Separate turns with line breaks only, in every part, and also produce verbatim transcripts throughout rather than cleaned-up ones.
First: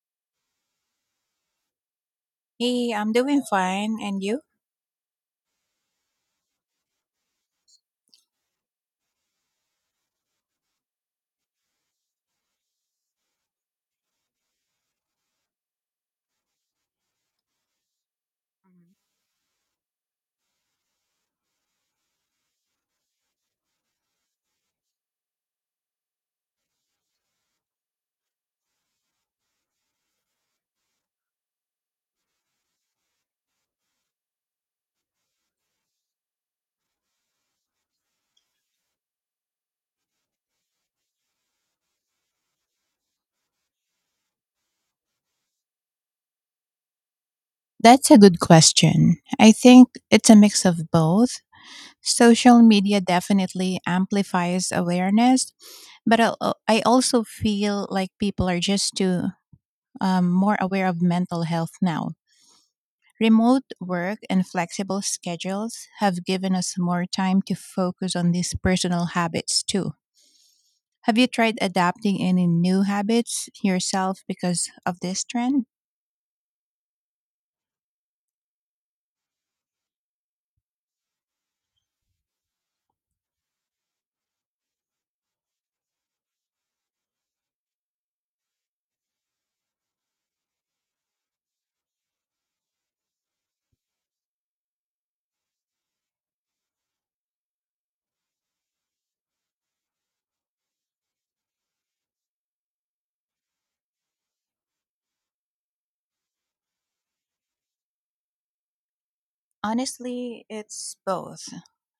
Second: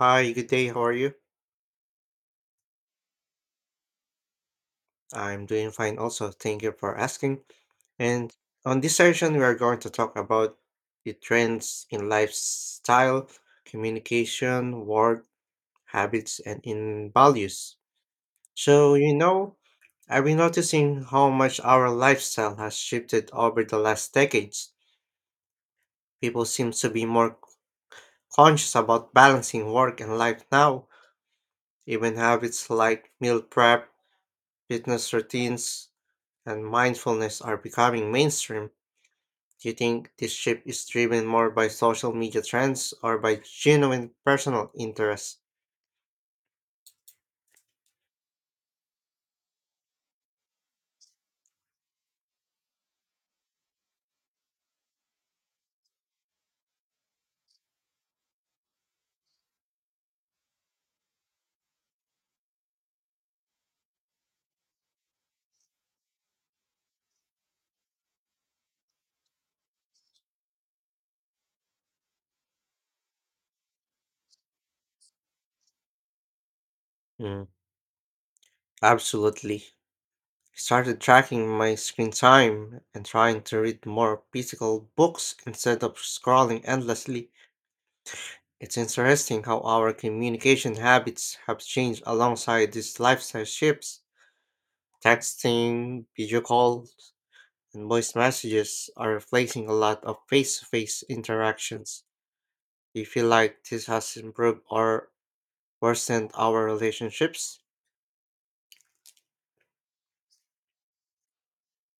Hi, good day. How are you?
Hey, I'm doing fine. And you?
I'm doing fine also. Thank you for asking. And on this session, we are going to talk about the trends in lifestyle, communication, work, habits, and in values.
Mhm.
So, you know, I've been noticing how much our lifestyle has shifted over the last decades. People seem to be more conscious about balancing work and life now. Even habits like meal prep, fitness routines, and mindfulness are becoming mainstream. Do you think this shift is driven more by social media trends or by genuine personal interest?
That's a good question. I think it's a mix of both. Social media definitely amplifies awareness, but I I also feel like people are just too um, more aware of mental health now. Remote work and flexible schedules have given us more time to focus on these personal habits too. Have you tried adapting any new habits yourself because of this trend?
Mm, Absolutely. I started tracking my screen time and trying to read more physical books instead of scrolling endlessly. It's interesting how our communication habits have changed alongside these lifestyle shifts. Texting, video calls, and voice messages are replacing a lot of face to face interactions. Do you feel like this has improved or worsened our relationships?
Honestly, it's both.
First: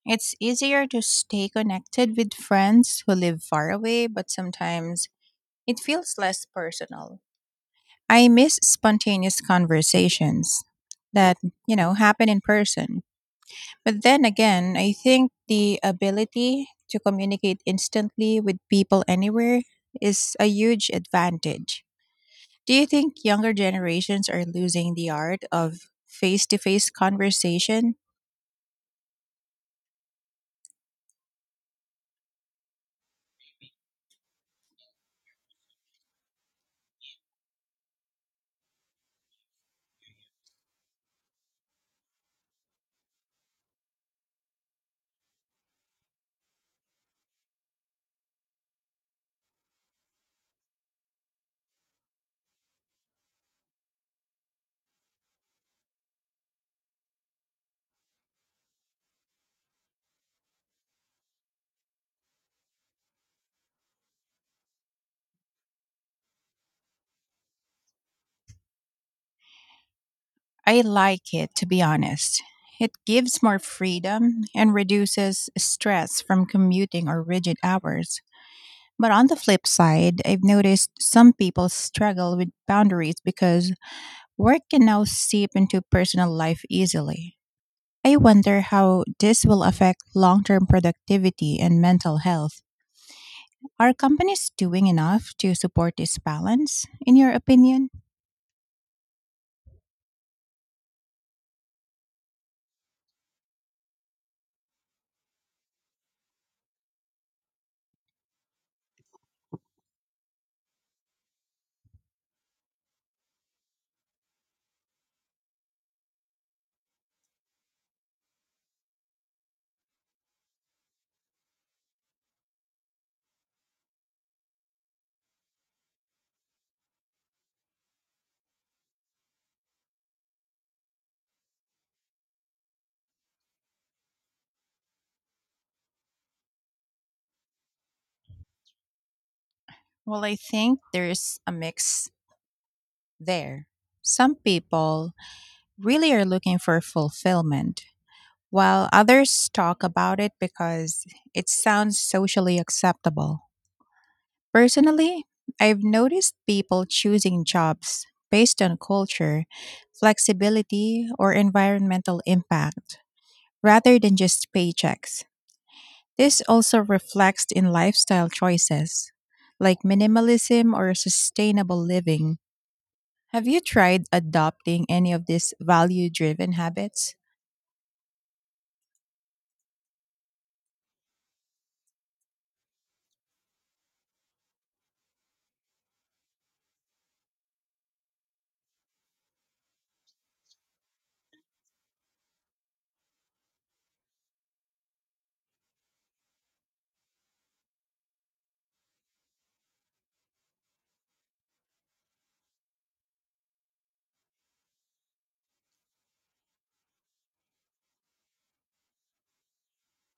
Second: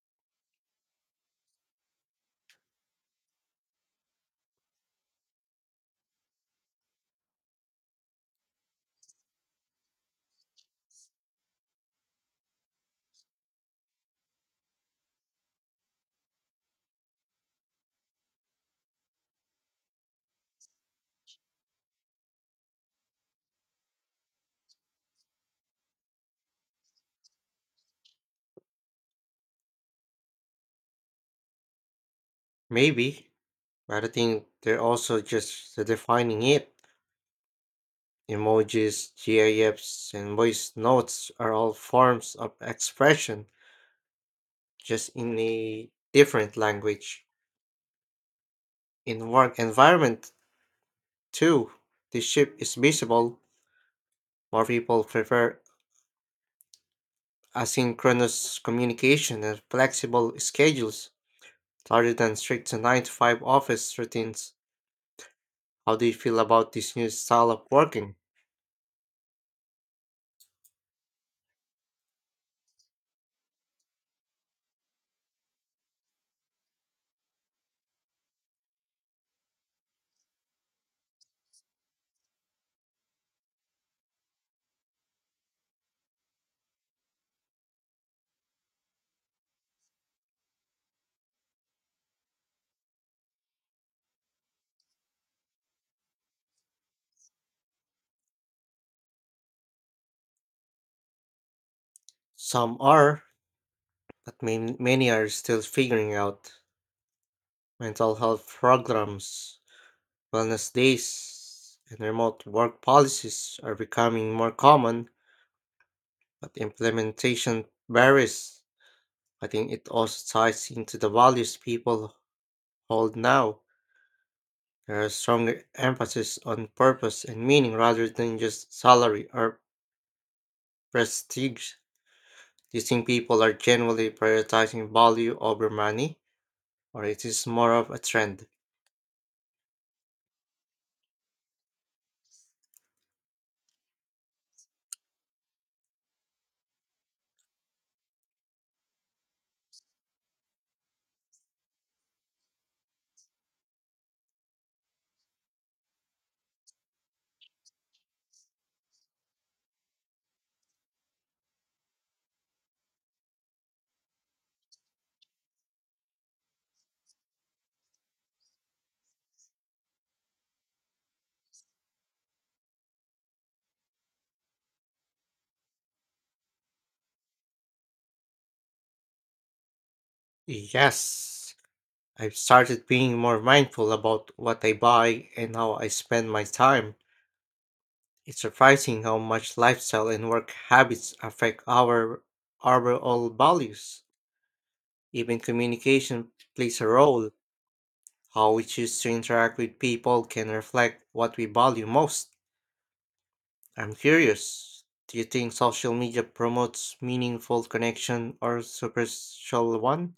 It's easier to stay connected with friends who live far away, but sometimes it feels less personal. I miss spontaneous conversations that, you know, happen in person. But then again, I think the ability to communicate instantly with people anywhere is a huge advantage. Do you think younger generations are losing the art of face to face conversation?
Maybe, but I think they're also just defining it. Emojis, GIFs, and voice notes are all forms of expression, just in a different language. In work environment, too, the shift is visible. More people prefer asynchronous communication and flexible schedules rather than strict nine to five office routines. How do you feel about this new style of working?
I like it, to be honest. It gives more freedom and reduces stress from commuting or rigid hours. But on the flip side, I've noticed some people struggle with boundaries because work can now seep into personal life easily. I wonder how this will affect long term productivity and mental health. Are companies doing enough to support this balance, in your opinion?
Some are, but main, many are still figuring out. Mental health programs, wellness days, and remote work policies are becoming more common, but implementation varies. I think it also ties into the values people hold now. There are stronger emphasis on purpose and meaning rather than just salary or prestige. Do you think people are generally prioritizing value over money, or it is more of a trend?
Well, I think there's a mix there. Some people really are looking for fulfillment, while others talk about it because it sounds socially acceptable. Personally, I've noticed people choosing jobs based on culture, flexibility, or environmental impact rather than just paychecks. This also reflects in lifestyle choices like minimalism or sustainable living. Have you tried adopting any of these value driven habits?
Yes, I've started being more mindful about what I buy and how I spend my time. It's surprising how much lifestyle and work habits affect our overall values. Even communication plays a role. How we choose to interact with people can reflect what we value most. I'm curious. Do you think social media promotes meaningful connection or superficial one?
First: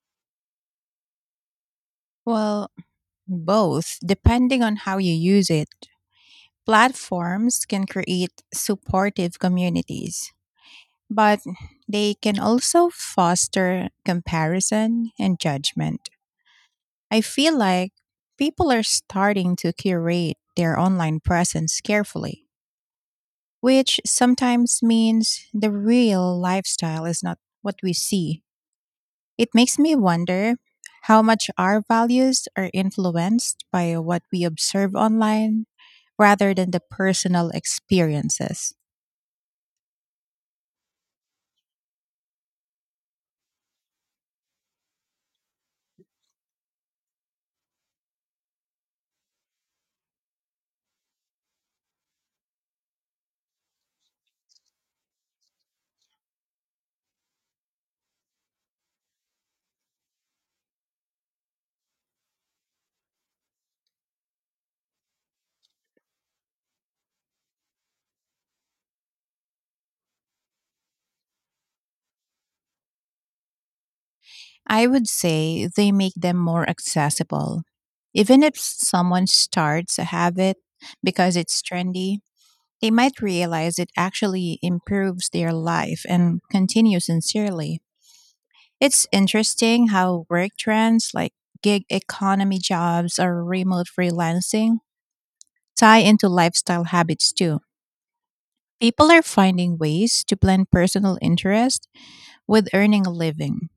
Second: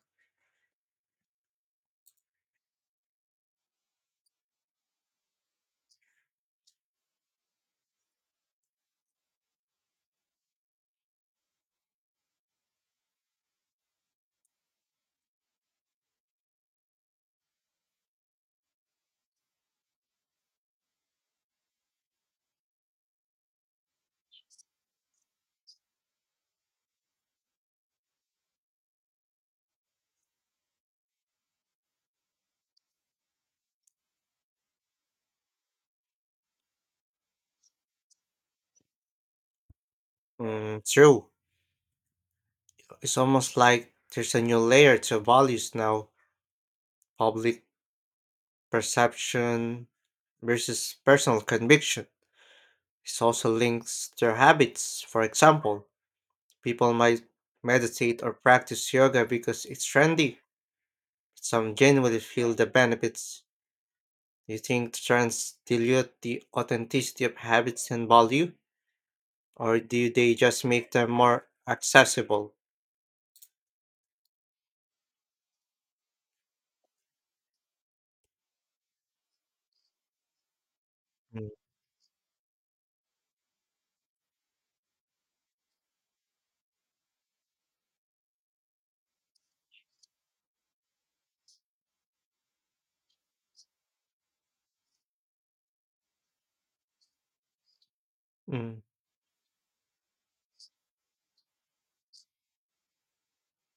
Well, both, depending on how you use it. Platforms can create supportive communities, but they can also foster comparison and judgment. I feel like people are starting to curate their online presence carefully, which sometimes means the real lifestyle is not what we see. It makes me wonder how much our values are influenced by what we observe online rather than the personal experiences.
Mm, true. It's almost like there's a new layer to values now, public perception versus personal conviction. It also links their habits. For example, people might meditate or practice yoga because it's trendy. Some genuinely feel the benefits. Do you think trends dilute the authenticity of habits and value, or do they just make them more accessible?
I would say they make them more accessible. Even if someone starts a habit because
Mm.
it's trendy, they might realize it actually improves their life and continue sincerely. It's interesting how work trends like gig economy jobs or remote freelancing tie into lifestyle habits too.
Mm.
People are finding ways to blend personal interest with earning a living.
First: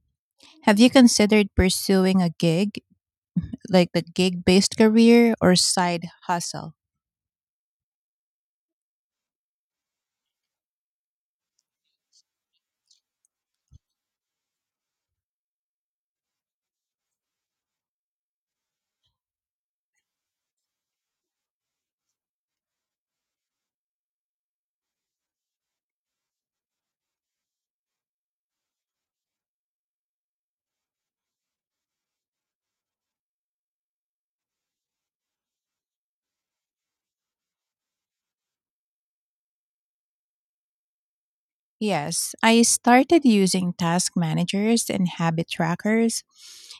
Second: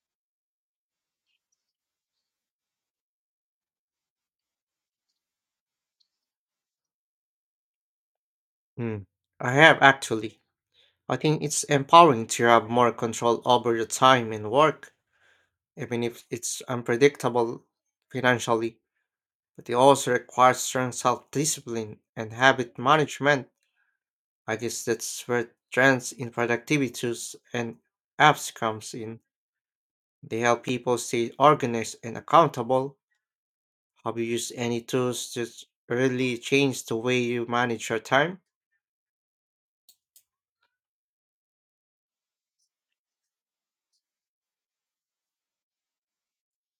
Have you considered pursuing a gig like the gig based career or side hustle?
Mm. I have actually. I think it's empowering to have more control over your time and work, even if it's unpredictable financially. But it also requires strong self discipline and habit management. I guess that's where trends in productivity and apps comes in. They help people stay organized and accountable. Have you used any tools that really change the way you manage your time?
Yes, I started using task managers and habit trackers.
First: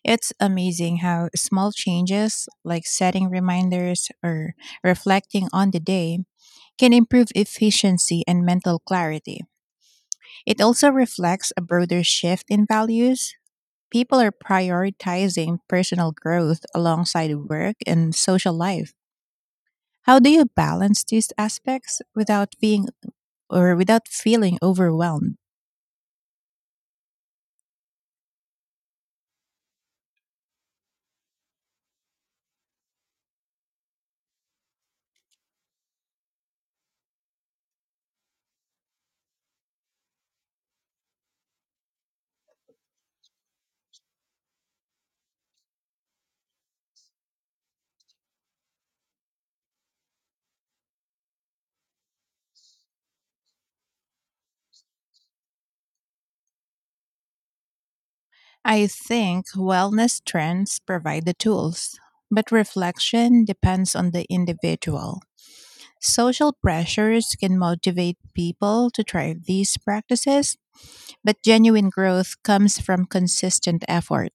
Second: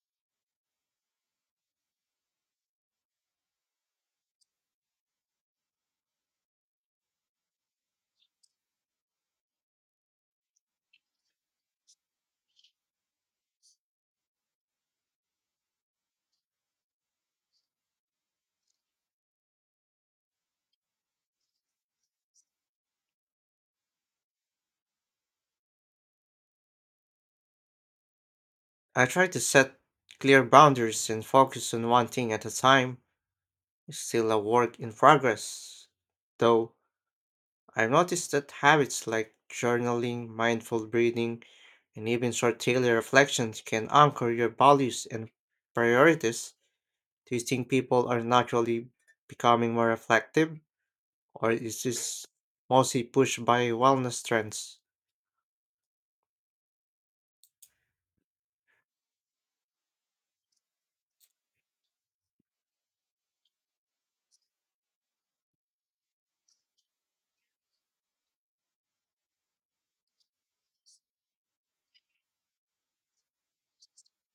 It's amazing how small changes, like setting reminders or reflecting on the day, can improve efficiency and mental clarity. It also reflects a broader shift in values. People are prioritizing personal growth alongside work and social life. How do you balance these aspects without being or without feeling overwhelmed?
I try to set clear boundaries and focus on one thing at a time. Is still a work in progress, though. I've noticed that habits like journaling, mindful breathing, and even short daily reflections can anchor your values and priorities. Do you think people are naturally becoming more reflective, or is this mostly pushed by wellness trends?
I think wellness trends provide the tools, but reflection depends on the individual. Social pressures can motivate people to try these practices, but genuine growth comes from consistent effort.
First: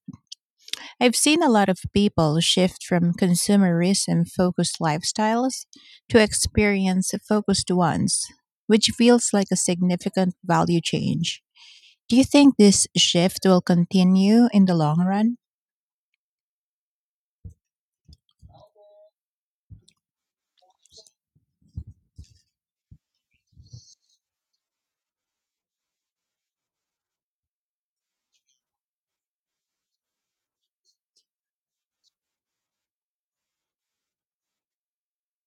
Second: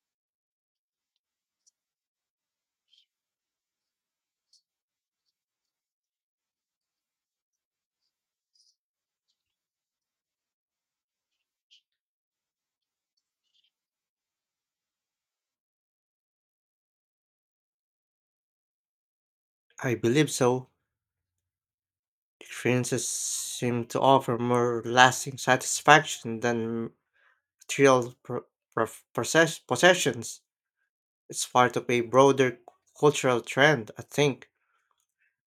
I've seen a lot of people shift from consumerism focused lifestyles to experience focused ones, which feels like a significant value change. Do you think this shift will continue in the long run?
I believe so. Experiences seem to offer more lasting satisfaction than material pro- pro- possess- possessions. It's part of a broader cultural trend, I think.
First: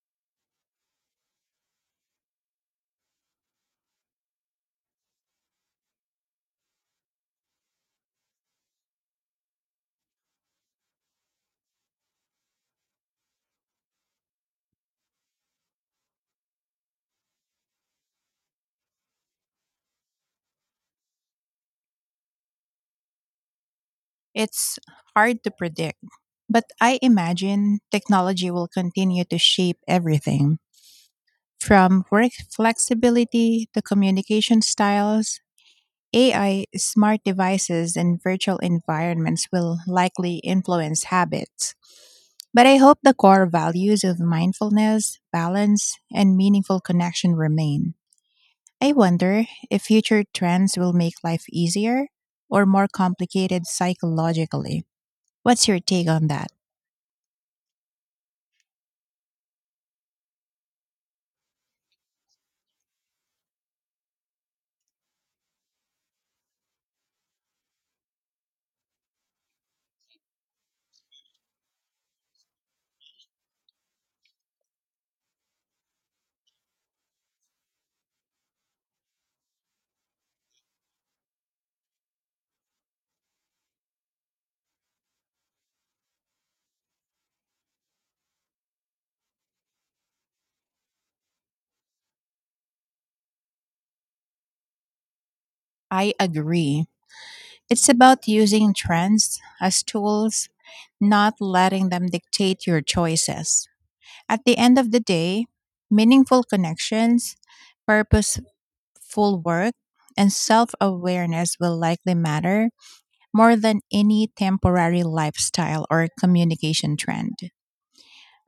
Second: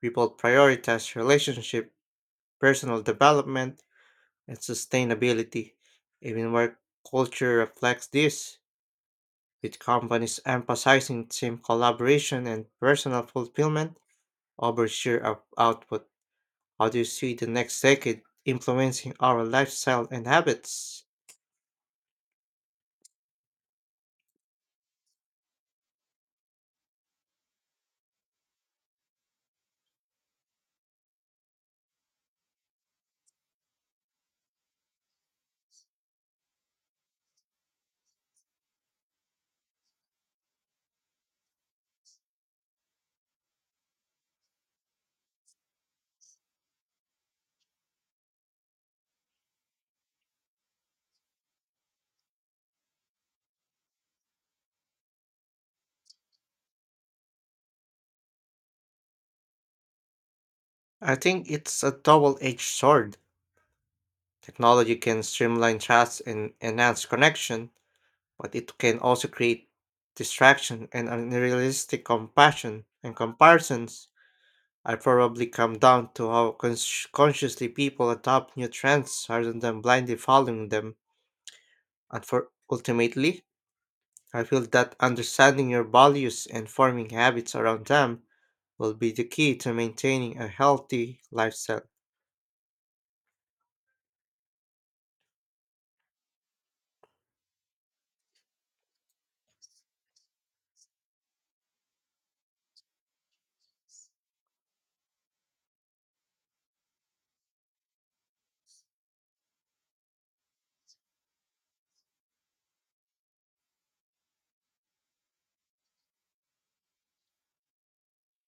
People prioritize relationship, personal development, and sustainability. Even where culture reflects this, with companies emphasizing team collaboration and personal fulfillment over sheer out- output. How do you see the next decade influencing our lifestyle and habits?
It's hard to predict, but I imagine technology will continue to shape everything from work flexibility to communication styles. A I, smart devices, and virtual environments will likely influence habits. But I hope the core values of mindfulness, balance, and meaningful connection remain. I wonder if future trends will make life easier or more complicated psychologically. What's your take on that?
I think it's a double edged sword. Technology can streamline chats and enhance connection, but it can also create distraction and unrealistic compassion and comparisons. I probably come down to how cons- consciously people adopt new trends rather than blindly following them. And for ultimately, I feel that understanding your values and forming habits around them will be the key to maintaining a healthy lifestyle.
I agree. It's about using trends as tools, not letting them dictate your choices. At the end of the day, meaningful connections, purposeful work, and self awareness will likely matter more than any temporary lifestyle or communication trend.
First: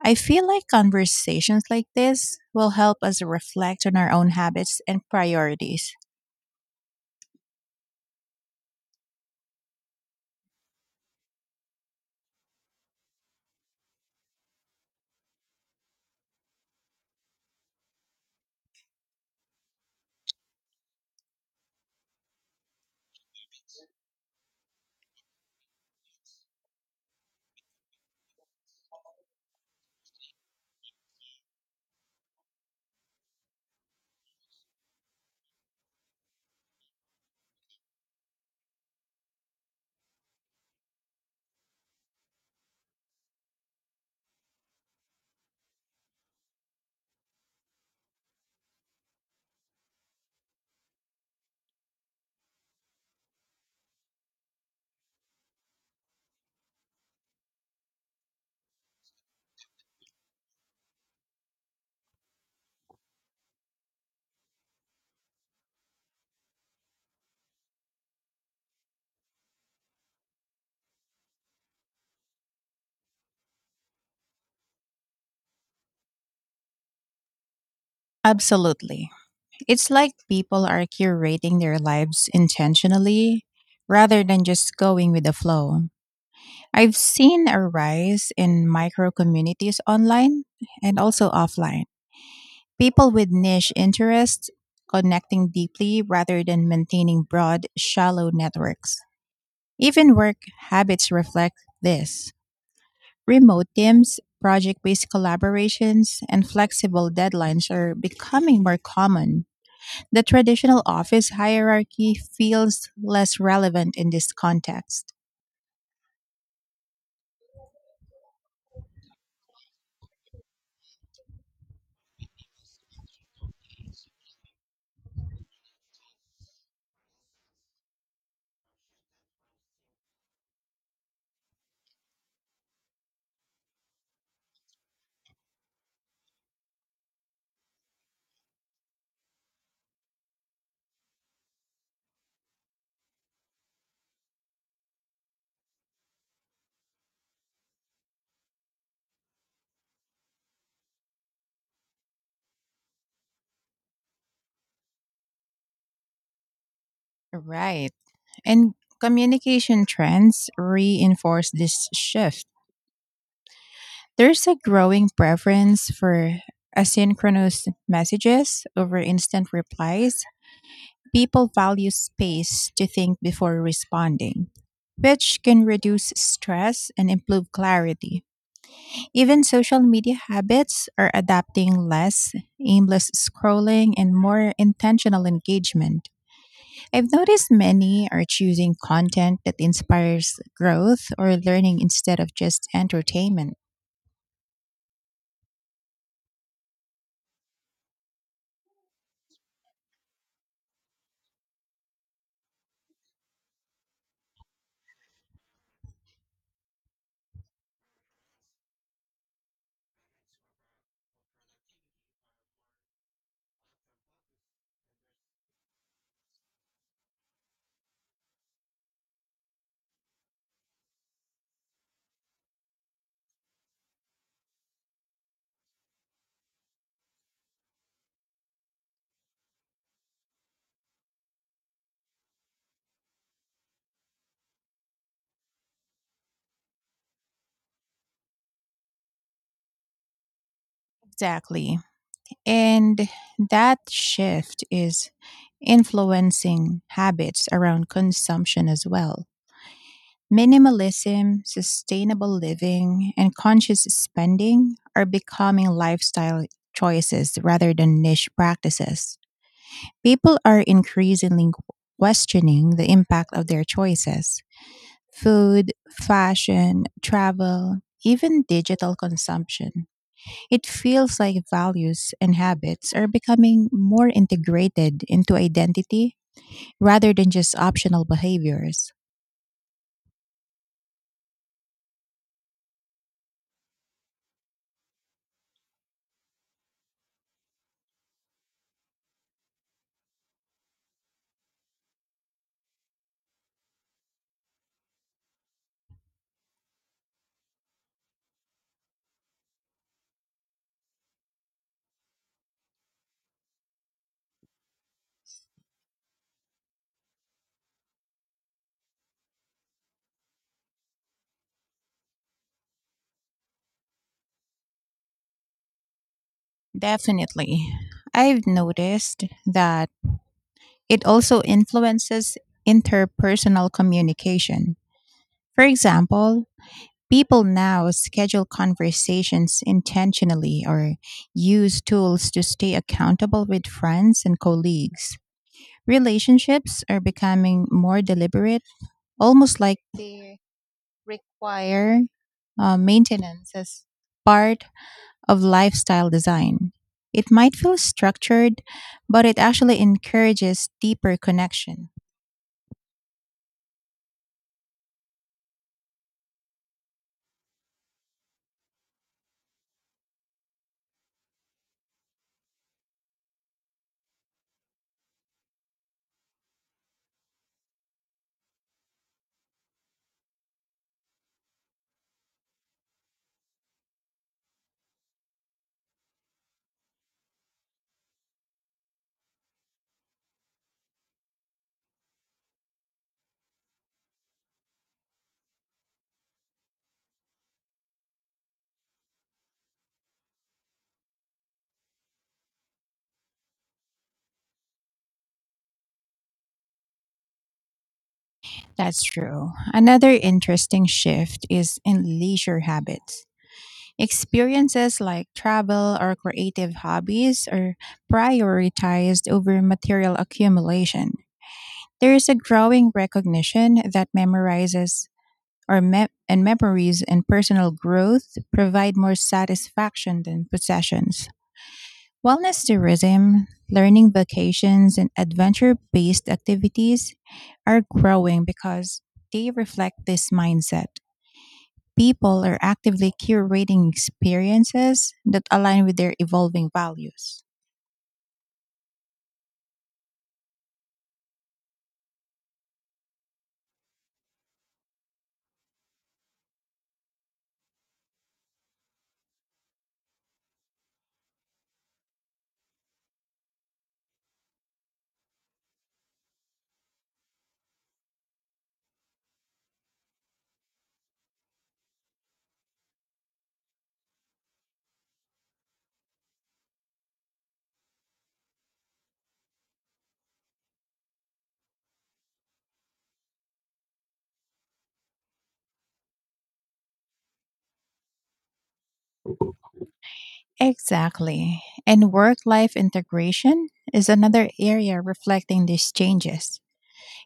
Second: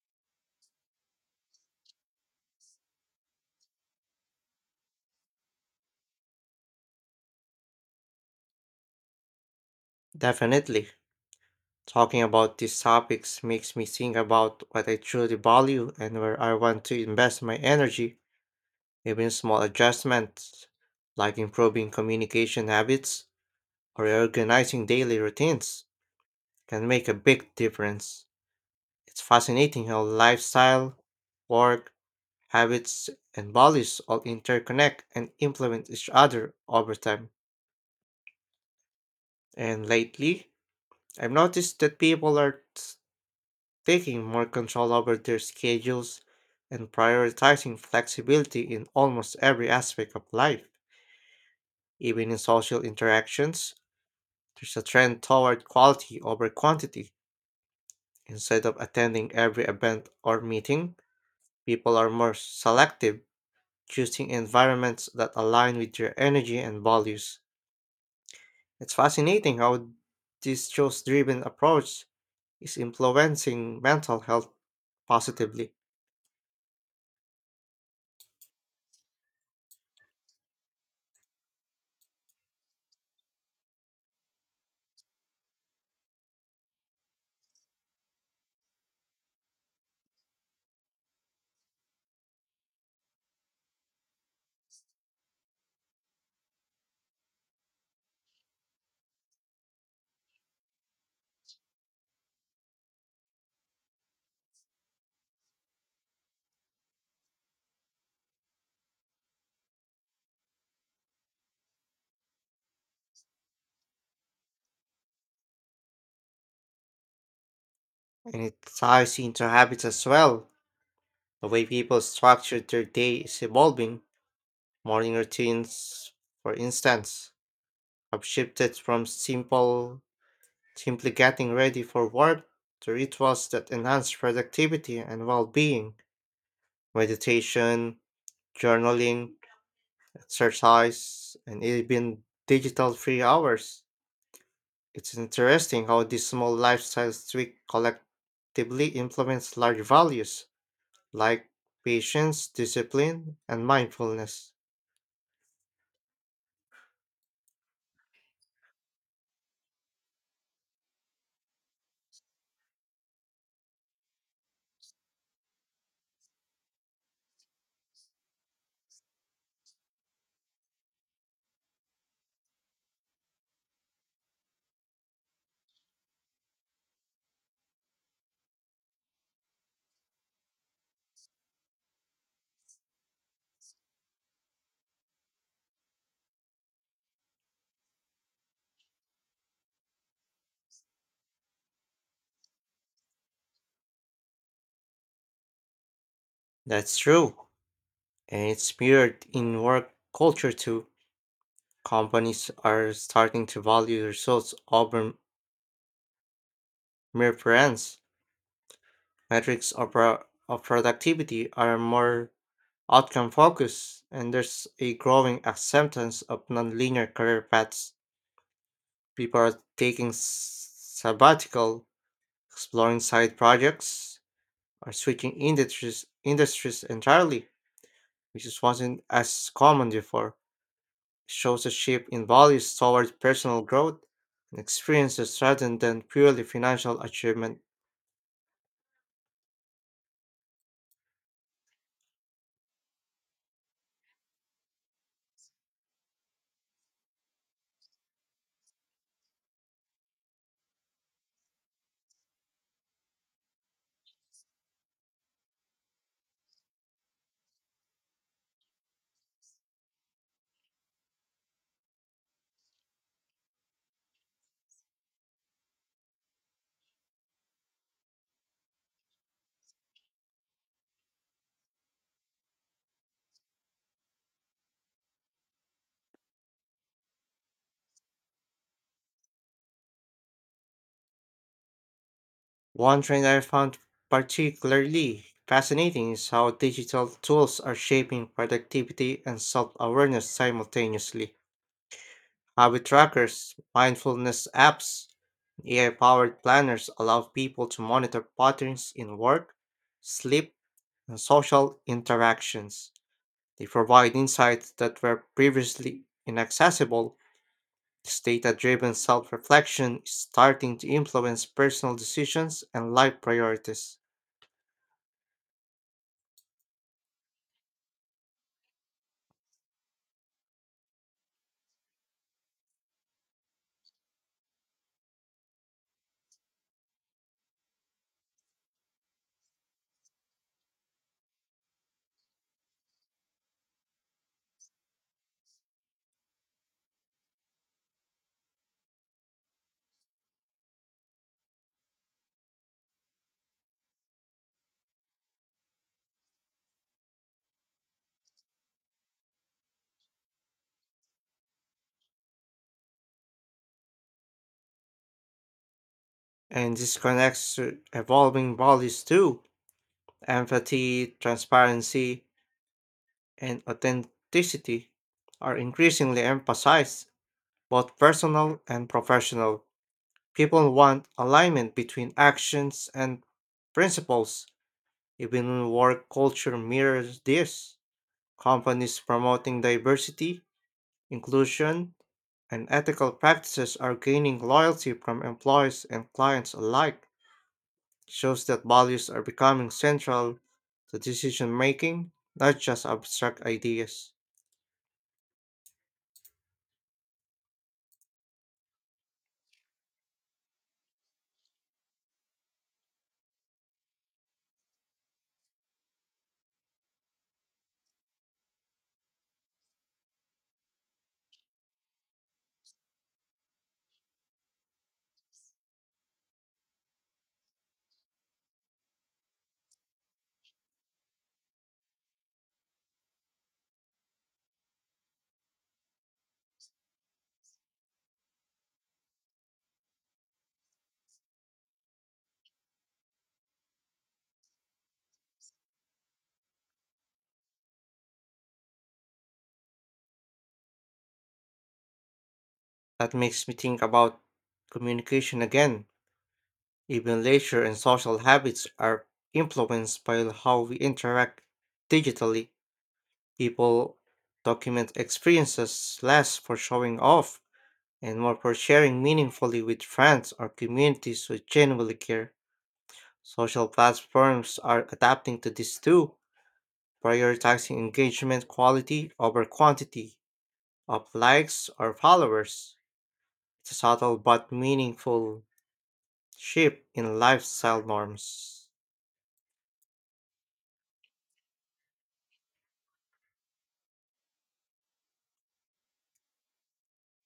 I feel like conversations like this will help us reflect on our own habits and priorities.
Definitely. Talking about these topics makes me think about what I truly value and where I want to invest my energy. Even small adjustments, like improving communication habits or organizing daily routines, can make a big difference. It's fascinating how lifestyle, work, habits, and values all interconnect and influence each other over time. And lately, I've noticed that people are t- taking more control over their schedules and prioritizing flexibility in almost every aspect of life, even in social interactions. There's a trend toward quality over quantity. Instead of attending every event or meeting, people are more selective, choosing environments that align with their energy and values. It's fascinating how this choice driven approach is influencing mental health positively.
Absolutely. It's like people are curating their lives intentionally rather than just going with the flow. I've seen a rise in micro communities online and also offline. People with niche interests connecting deeply rather than maintaining broad, shallow networks. Even work habits reflect this. Remote teams, project based collaborations, and flexible deadlines are becoming more common. The traditional office hierarchy feels less relevant in this context.
And it ties into habits as well. The way people structure their day is evolving. Morning routines, for instance, have shifted from simple simply getting ready for work, the rituals that enhance productivity and well being, meditation, journaling, exercise, and even digital free hours. It's interesting how these small lifestyle tweaks collectively influence large values like patience, discipline, and mindfulness.
Right. And communication trends reinforce this shift. There's a growing preference for asynchronous messages over instant replies. People value space to think before responding, which can reduce stress and improve clarity. Even social media habits are adapting: less aimless scrolling and more intentional engagement. I've noticed many are choosing content that inspires growth or learning instead of just entertainment.
That's true, and it's mirrored in work culture too. Companies are starting to value results over mere brands. Metrics of, pro- of productivity are more outcome focused, and there's a growing acceptance of nonlinear career paths. People are taking s- sabbatical, exploring side projects, or switching industries, industries entirely, which is wasn't as common before. It shows a shift in values towards personal growth and experiences rather than purely financial achievement.
Exactly. And that shift is influencing habits around consumption as well. Minimalism, sustainable living, and conscious spending are becoming lifestyle choices rather than niche practices. People are increasingly questioning the impact of their choices: food, fashion, travel, even digital consumption. It feels like values and habits are becoming more integrated into identity rather than just optional behaviors.
One trend I found particularly fascinating is how digital tools are shaping productivity and self awareness simultaneously. Habit trackers, mindfulness apps, A I powered planners allow people to monitor patterns in work, sleep, and social interactions. They provide insights that were previously inaccessible. This data driven self reflection is starting to influence personal decisions and life priorities.
Definitely. I've noticed that it also influences interpersonal communication. For example, people now schedule conversations intentionally or use tools to stay accountable with friends and colleagues. Relationships are becoming more deliberate, almost like they require uh, maintenance as part of lifestyle design. It might feel structured, but it actually encourages deeper connection.
And this connects to evolving values too. Empathy, transparency, and authenticity are increasingly emphasized, both personal and professional. People want alignment between actions and principles. Even work culture mirrors this. Companies promoting diversity, inclusion, and ethical practices are gaining loyalty from employees and clients alike. Shows that values are becoming central to decision making, not just abstract ideas.
That's true. Another interesting shift is in leisure habits. Experiences like travel or creative hobbies are prioritized over material accumulation. There is a growing recognition that memorizes or me- and memories and personal growth provide more satisfaction than possessions. Wellness tourism, learning vacations, and adventure based activities are growing because they reflect this mindset. People are actively curating experiences that align with their evolving values.
That makes me think about communication again. Even leisure and social habits are influenced by how we interact digitally. People document experiences less for showing off and more for sharing meaningfully with friends or communities who genuinely care. Social platforms are adapting to this too, prioritizing engagement quality over quantity of likes or followers. It's a subtle but meaningful shift in lifestyle norms.
Exactly. And work life integration is another area reflecting these changes.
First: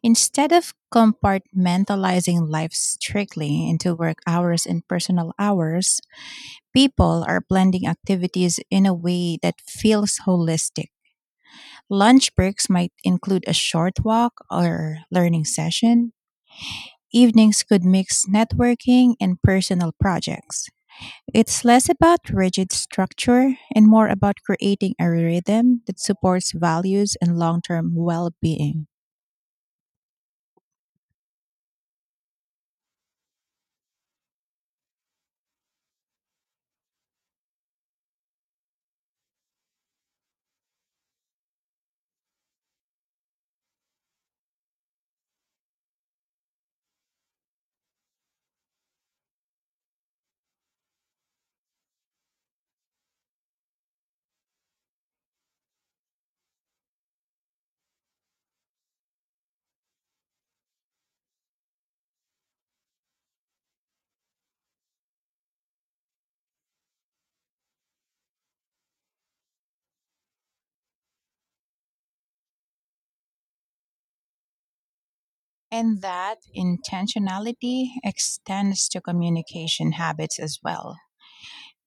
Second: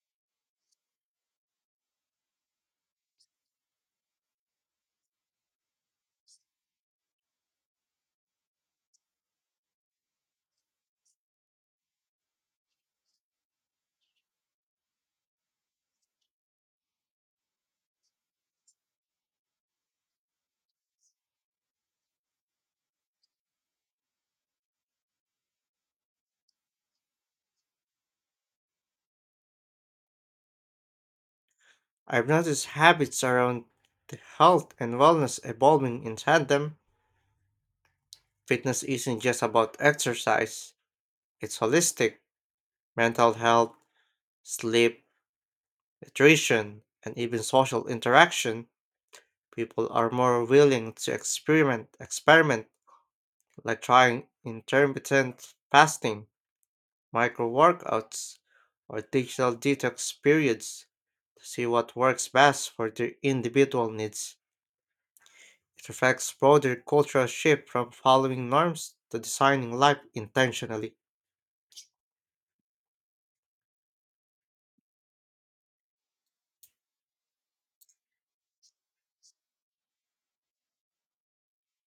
Instead of compartmentalizing life strictly into work hours and personal hours, people are blending activities in a way that feels holistic. Lunch breaks might include a short walk or learning session. Evenings could mix networking and personal projects. It's less about rigid structure and more about creating a rhythm that supports values and long term well being.
I've noticed habits around the health and wellness evolving in tandem. Fitness isn't just about exercise, it's holistic, mental health, sleep, nutrition, and even social interaction. People are more willing to experiment, experiment like trying intermittent fasting, micro workouts, or digital detox periods to see what works best for their individual needs. It reflects broader cultural shift from following norms to designing life intentionally.
And that intentionality extends to communication habits as well.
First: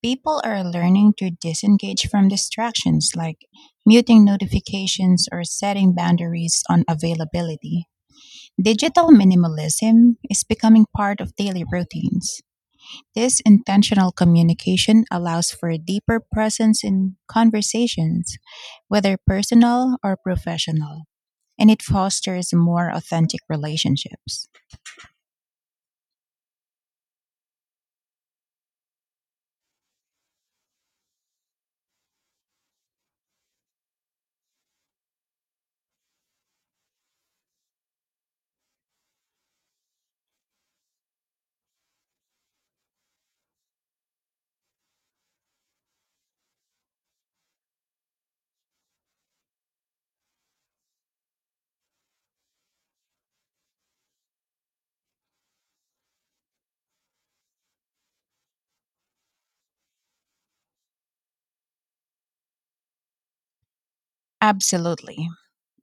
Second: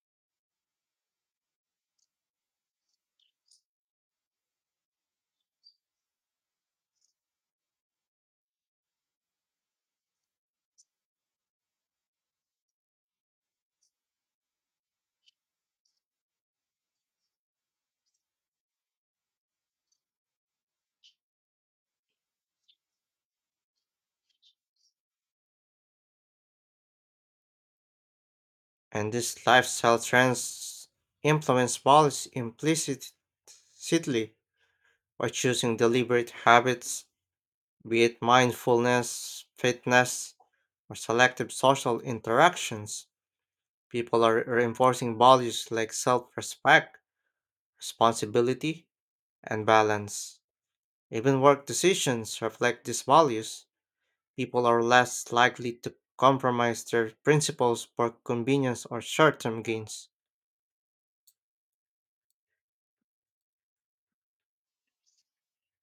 People are learning to disengage from distractions like muting notifications or setting boundaries on availability. Digital minimalism is becoming part of daily routines. This intentional communication allows for deeper presence in conversations, whether personal or professional, and it fosters more authentic relationships.
And these lifestyle trends influence policy implicitly by choosing deliberate habits, be it mindfulness, fitness, or selective social interactions. People are reinforcing values like self respect, responsibility, and balance. Even work decisions reflect these values. People are less likely to compromise their principles for convenience or short term gains.
Absolutely.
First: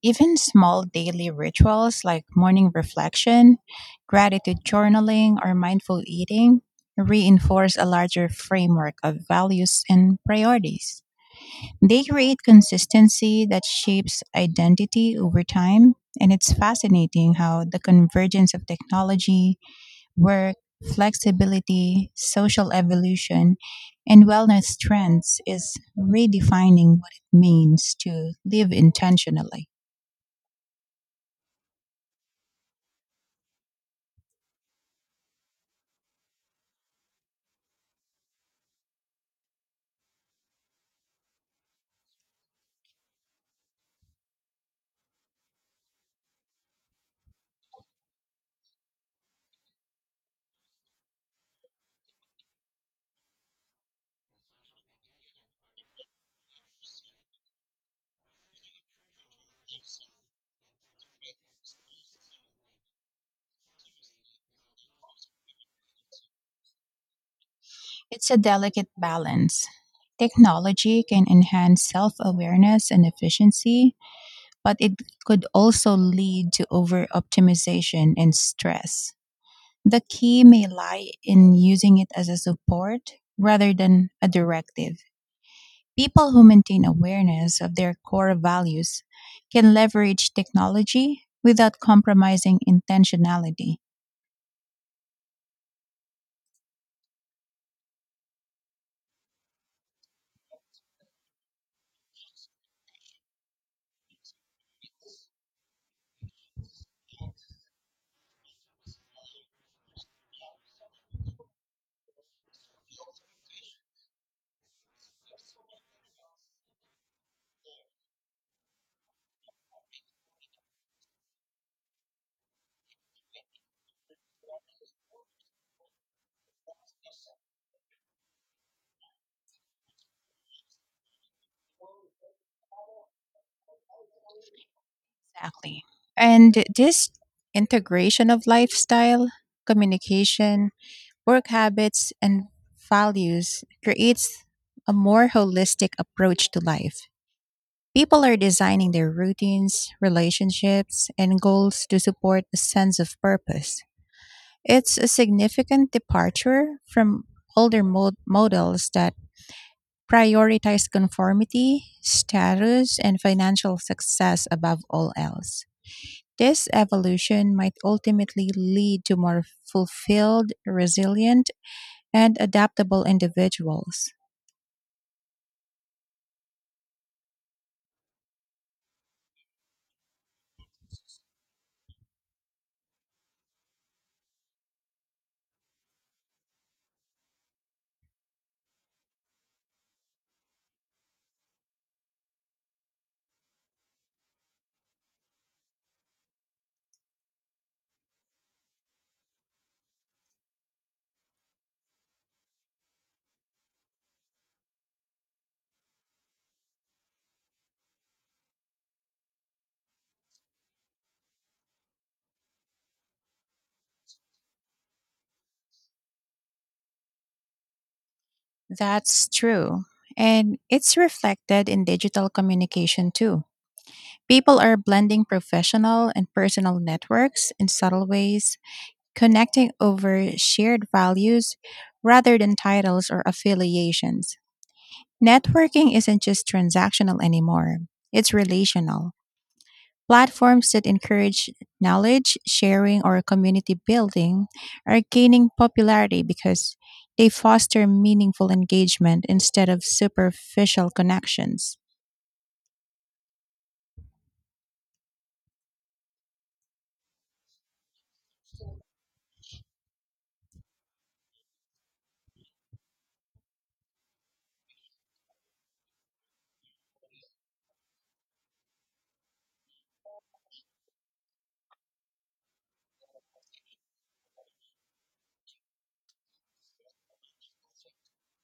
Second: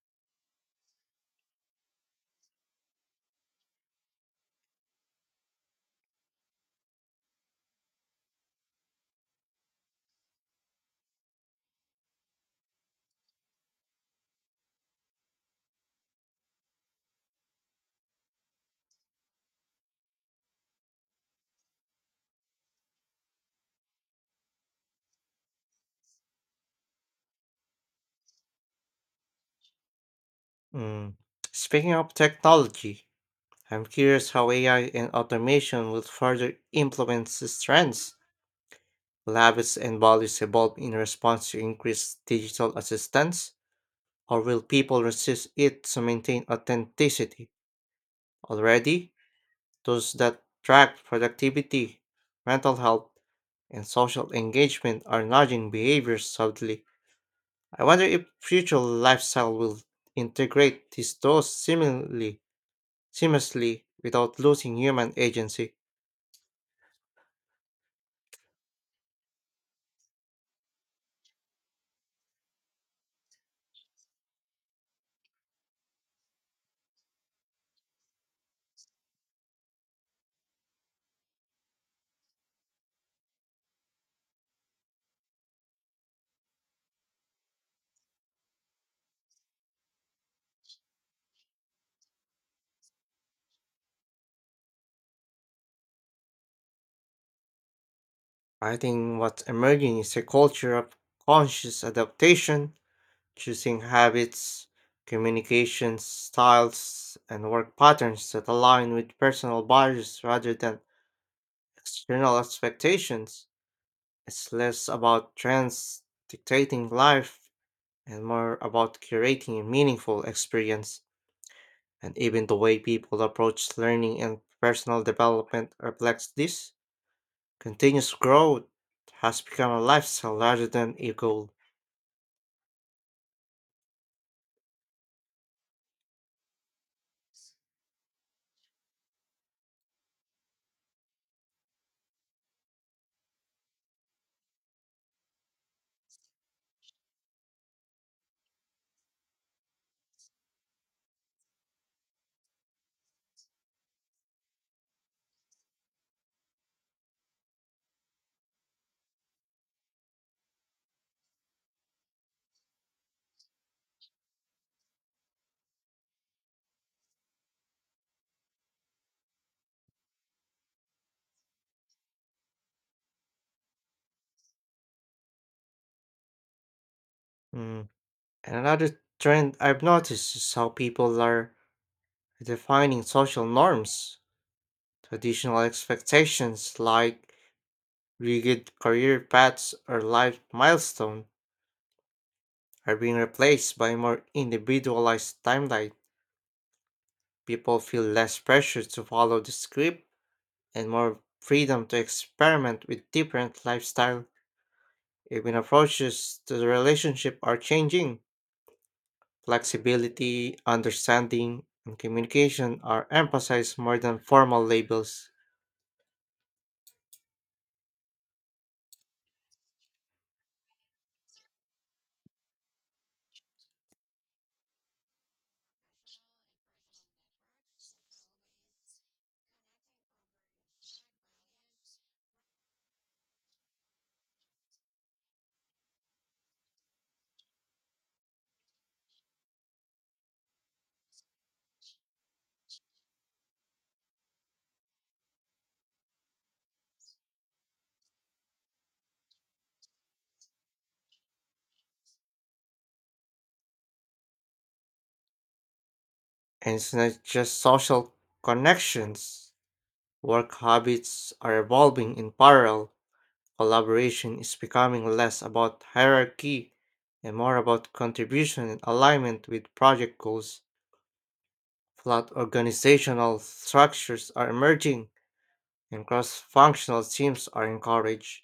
Even small daily rituals like morning reflection, gratitude journaling, or mindful eating reinforce a larger framework of values and priorities. They create consistency that shapes identity over time, and it's fascinating how the convergence of technology, work, flexibility, social evolution, and wellness trends is redefining what it means to live intentionally.
Mm. Speaking of technology, I'm curious how A I and automation will further influence these trends. Will habits and values evolve in response to increased digital assistance? Or will people resist it to maintain authenticity? Already, those that track productivity, mental health, and social engagement are nudging behaviors subtly. I wonder if future lifestyle will integrate these those seemingly seamlessly without losing human agency.
It's a delicate balance. Technology can enhance self awareness and efficiency, but it could also lead to over optimization and stress. The key may lie in using it as a support rather than a directive. People who maintain awareness of their core values can leverage technology without compromising intentionality.
I think what's emerging is a culture of conscious adaptation, choosing habits, communication styles, and work patterns that align with personal values rather than external expectations. It's less about trends dictating life and more about curating a meaningful experience. And even the way people approach learning and personal development reflects this. Continuous growth has become a lifestyle rather than a goal.
Exactly. And this integration of lifestyle, communication, work habits, and values creates a more holistic approach to life. People are designing their routines, relationships, and goals to support a sense of purpose. It's a significant departure from older mod- models that prioritize conformity, status, and financial success above all else. This evolution might ultimately lead to more fulfilled, resilient, and adaptable individuals.
Mm. And another trend I've noticed is how people are defining social norms. Traditional expectations like rigid career paths or life milestones are being replaced by more individualized timeline. People feel less pressure to follow the script and more freedom to experiment with different lifestyle. Even approaches to the relationship are changing. Flexibility, understanding, and communication are emphasized more than formal labels.
That's true. And it's reflected in digital communication too. People are blending professional and personal networks in subtle ways, connecting over shared values rather than titles or affiliations. Networking isn't just transactional anymore, it's relational. Platforms that encourage knowledge sharing or community building are gaining popularity because they foster meaningful engagement instead of superficial connections.
And it's not just social connections. Work habits are evolving in parallel. Collaboration is becoming less about hierarchy and more about contribution and alignment with project goals. Flat organizational structures are emerging, and cross functional teams are encouraged.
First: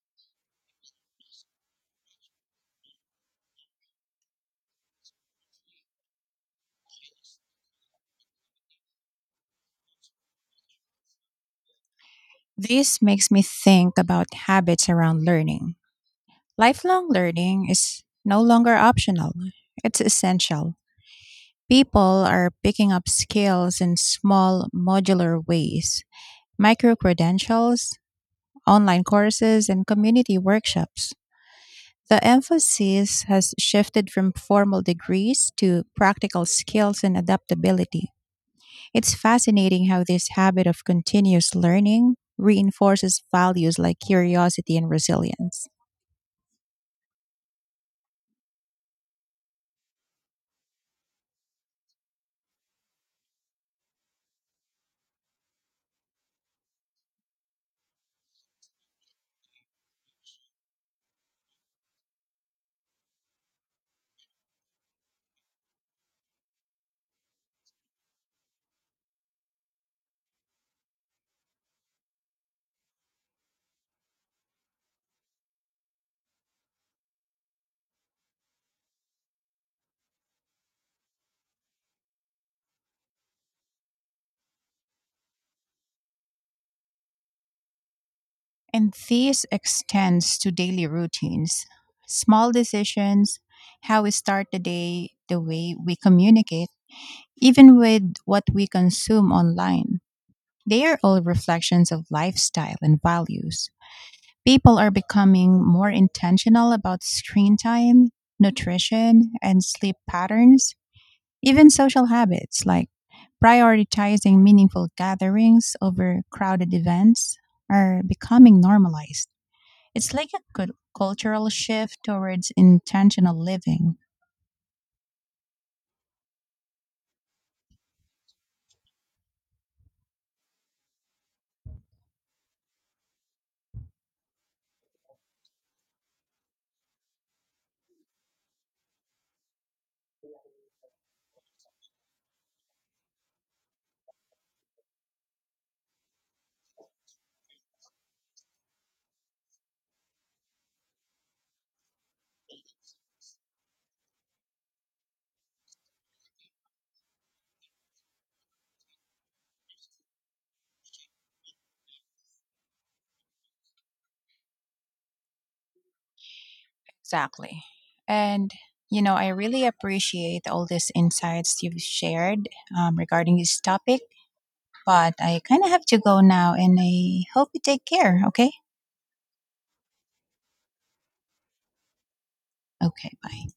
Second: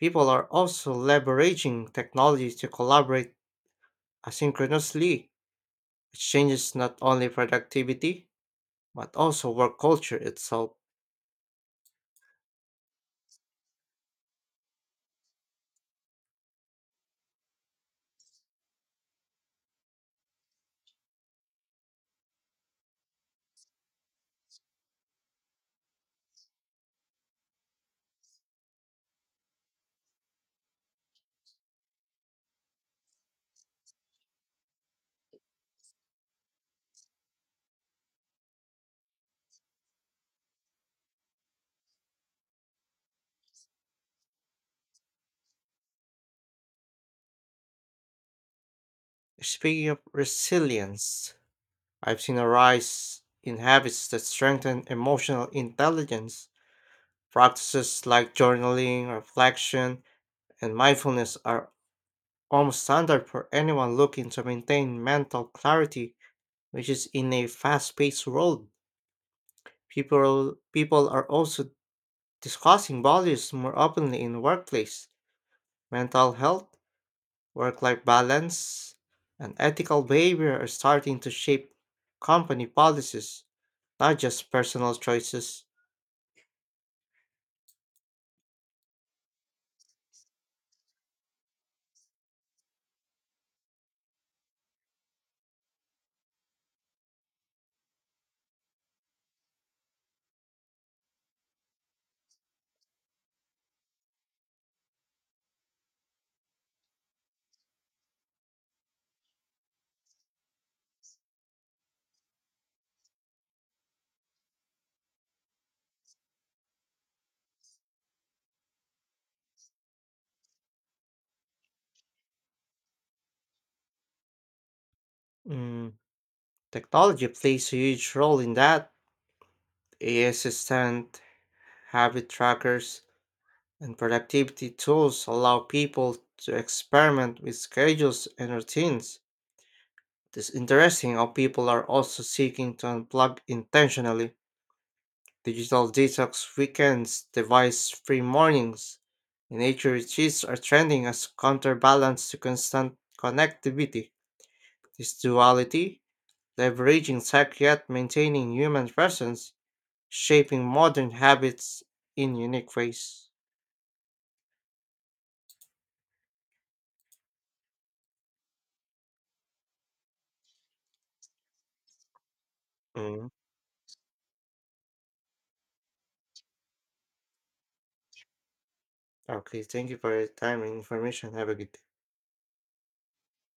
People are also leveraging technology to collaborate asynchronously, which changes not only productivity but also work culture itself.
This makes me think about habits around learning. Lifelong learning is no longer optional, it's essential. People are picking up skills in small, modular ways: micro credentials, online courses, and community workshops. The emphasis has shifted from formal degrees to practical skills and adaptability. It's fascinating how this habit of continuous learning reinforces values like curiosity and resilience.
Speaking of resilience, I've seen a rise in habits that strengthen emotional intelligence. Practices like journaling, reflection, and mindfulness are almost standard for anyone looking to maintain mental clarity, which is in a fast-paced world. People people are also discussing values more openly in the workplace. Mental health, work life balance, and ethical behavior are starting to shape company policies, not just personal choices.
And this extends to daily routines, small decisions, how we start the day, the way we communicate, even with what we consume online. They are all reflections of lifestyle and values. People are becoming more intentional about screen time, nutrition, and sleep patterns. Even social habits like prioritizing meaningful gatherings over crowded events are becoming normalized. It's like a cul- cultural shift towards intentional living.
Mm, technology plays a huge role in that. A I assistant, habit trackers, and productivity tools allow people to experiment with schedules and routines. It is interesting how people are also seeking to unplug intentionally. Digital detox weekends, device free mornings, and nature retreats are trending as counterbalance to constant connectivity. This duality, leveraging tech yet maintaining human presence, shaping modern habits in unique ways.
Exactly. And, you know, I really appreciate all these insights you've shared um,
Mm.
regarding this topic. But I kind of have to go now and I hope you take care. Okay.
Okay, thank you for your time and information. Have a good day.
Okay. Bye.